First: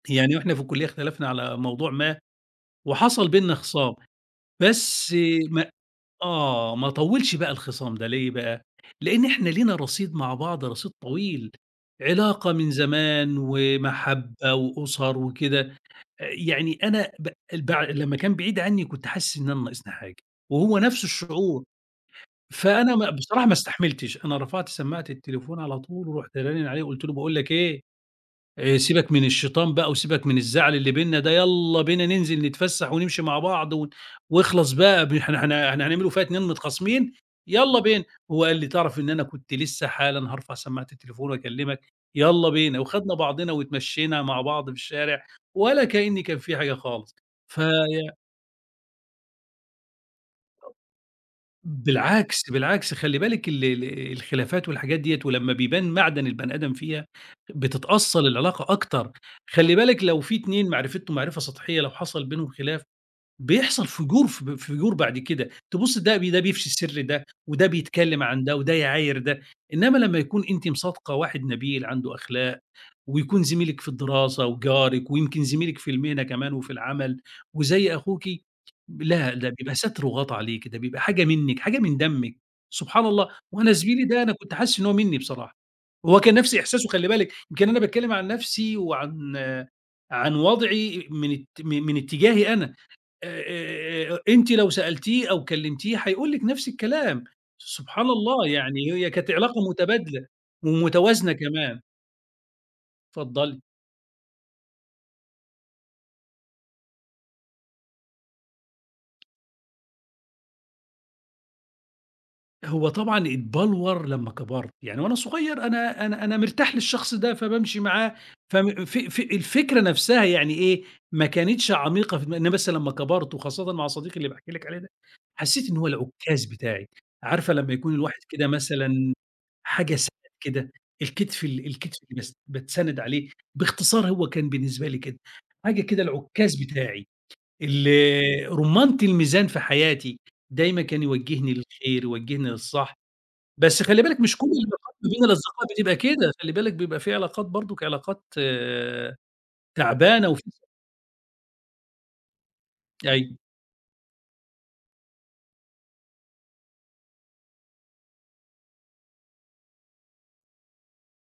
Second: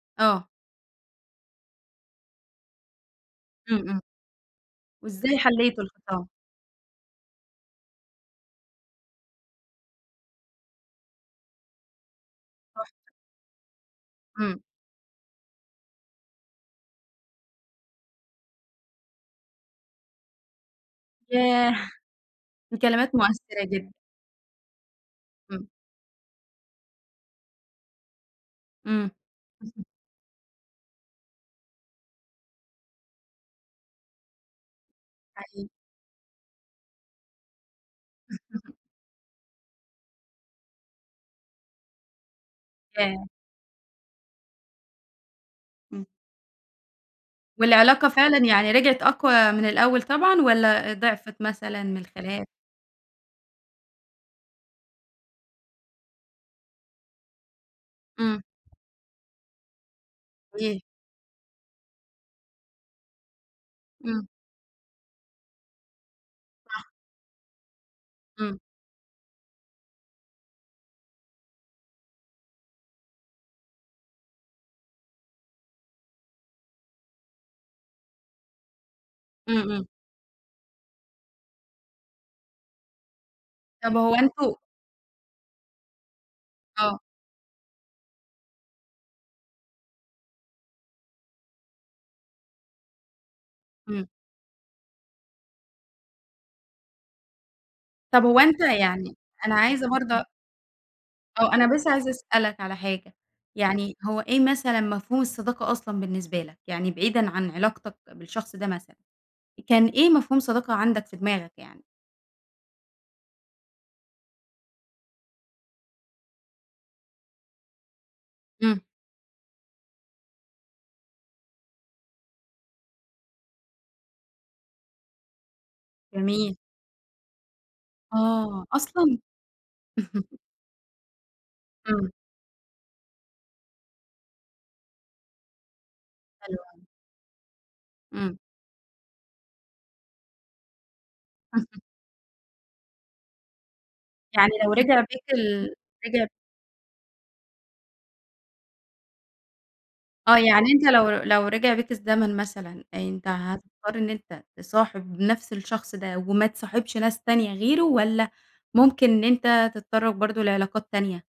يعني آه. وإحنا في الكُلِّيَّة اختلفنا على موضوع ما، وحصل بيننا امم، خِصَام، امم. بس وإزاي ما حَلّيتُوا الخِصَام؟ آه، ما طوِّلش بقى الخِصَام ده، ليه بقى؟ لإن إحنا لينا رصيد مع بعض، رصيد طويل، علاقة من تُحفة. زمان، ومَحَبَّة امم. وأُسَر وكده، آآ يعني أنا ب ال بع لمّا كان بعيد عني كنت حاسِسّ إن أنا ناقصني حاجة، وهو نفس الشُّعُور، ياه! فأنا م الكلمات بصراحة ما مؤثرة جدًا. استحملتش، أنا رفعت سمَّاعة التليفون امم. على طُول، ورُحت رانن عليه وقُلت له: "باقول لك إيه، آآ سيبك امم. من الشيطان بقى وسيبك من الزعل اللي بيننا ده، يالّا بينا ننزل نتفسَّح ونمشي مع بعض، و واخلص بقى ب إحنا حقيقي. إحنا إحنا هنعملوا فيها اتنين متخاصمين، يالّا بينا." وهو قال لي: "تعرف إن أنا كنت لسه حالًا هارفع سَمَّاعة التليفون وأكلِّمك، يالّا بينا." وخدنا ياه! بعضنا واتمَشَّينا مع بعض في الشارع، ولا امم. كأنِّي كان في حاجة خالص. في والعلاقة فعلًا يعني رجعت أقوى من الأول طبعًا، والّا ضعفت مثلًا من الخلاف؟ بالعكس، بالعكس، خلّي بالِك ال ال الخلافات والحاجات ديّة، ولمّا بيبان معدن البني آدم فيها، بتتأصل امم. العلاقة أكتر. خلّي بالِك لو في اتنين وإيه؟ معرفتهم معرفة سَطحيّة، لو حصل بينهم خلاف بيحصل امم. فُجُور فب فُجُور بعد كده، تبص ده ده بيفشي صح. سِرّ ده، وده بيتكلّم عن ده، امم. وده يعاير ده. إنّما لمّا يكون أنتِ مصادقة واحد نبيل عنده أخلاق ويكون زميلِك في الدِّراسة وجارِك ويمكن زميلِك في المهنة كمان وفي العمل، وزي أخوكِ، لا، ده امم، بيبقى امم. ستر وغَطّى عليكِ، ده بيبقى حاجة منِك، حاجة من دمِك، سبحان الله! وأنا طب زميلي هو ده، أنا كنت أنتم حاسِسّ إن هو مِنِّي بصراحة، هو كان نفس إحساسه آه. خلّي بالِك، يمكن أنا باتكلّم عن نفسي، وعن عن وضعي، إإ من ات من اتِّجاهي أنا، آآ، امم. آآ، آآ، أنتِ لو سألتيه أو كلِّمتيه هيقول لِك نفس الكلام، سبحان طب هو الله! أنت يعني هي يعني كانت أنا علاقة عايزة برضه أ مُتبادلة، ومتوازنة آه، أنا كمان. بس عايزة أسألك على حاجة، اتفضلي. يعني هو إيه مثلًا مفهوم الصّداقة أصلًا بالنسبة لك؟ يعني بعيدًا عن علاقتك بالشخص ده مثلًا، كان إيه مفهوم الصّداقة عندك، في دماغك يعني؟ هو طبعًا اتّبلوَر لمّا كَبَرت، يعني وأنا صُغير أنا أنا أنا مرتاح للشخص ده، فبامشي معاه، امم. فم ف ف الفكرة نفسها يعني إيه، ما كانتش عميقة في دماغ إن بس لمّا كَبَرت، وخاصَّةً مع صديقي اللي باحكي لِك عليه ده، حَسّيت إن هو العُكَّاز جميل. بتاعي، عارفة لمّا يكون الواحد كده آه، مثلًا، أصلًا. حاجة سند كده، الكتف ال الكتف امم. اللي بتس باتسند عليه، باختصار هو كان بالنسبة لي كده، حاجة كده العُكَّاز حلو أوي. بتاعي، ال امم. رُمَّانَة الميزان في حياتي، دايمًا كان يوَجِّهني للخير، يوَجِّهني للصح. بس خلّي بالِك مش كُلّ يعني لو العلاقات رجع ما بيك بين الأصدقاء ال بتبقى رجع كده، خلّي بالِك بيبقى في علاقات برضه علاقات تعبانة آه، وفي يعني أنت لو لو رجع بيك الزمن مثلًا، أنت أيوه. هتضطر إن أنت تصاحب نفس الشخص ده وما تصاحبش ناس تانية غيره، والّا ممكن إن أنت تتطرَّق برضه لعلاقات تانية؟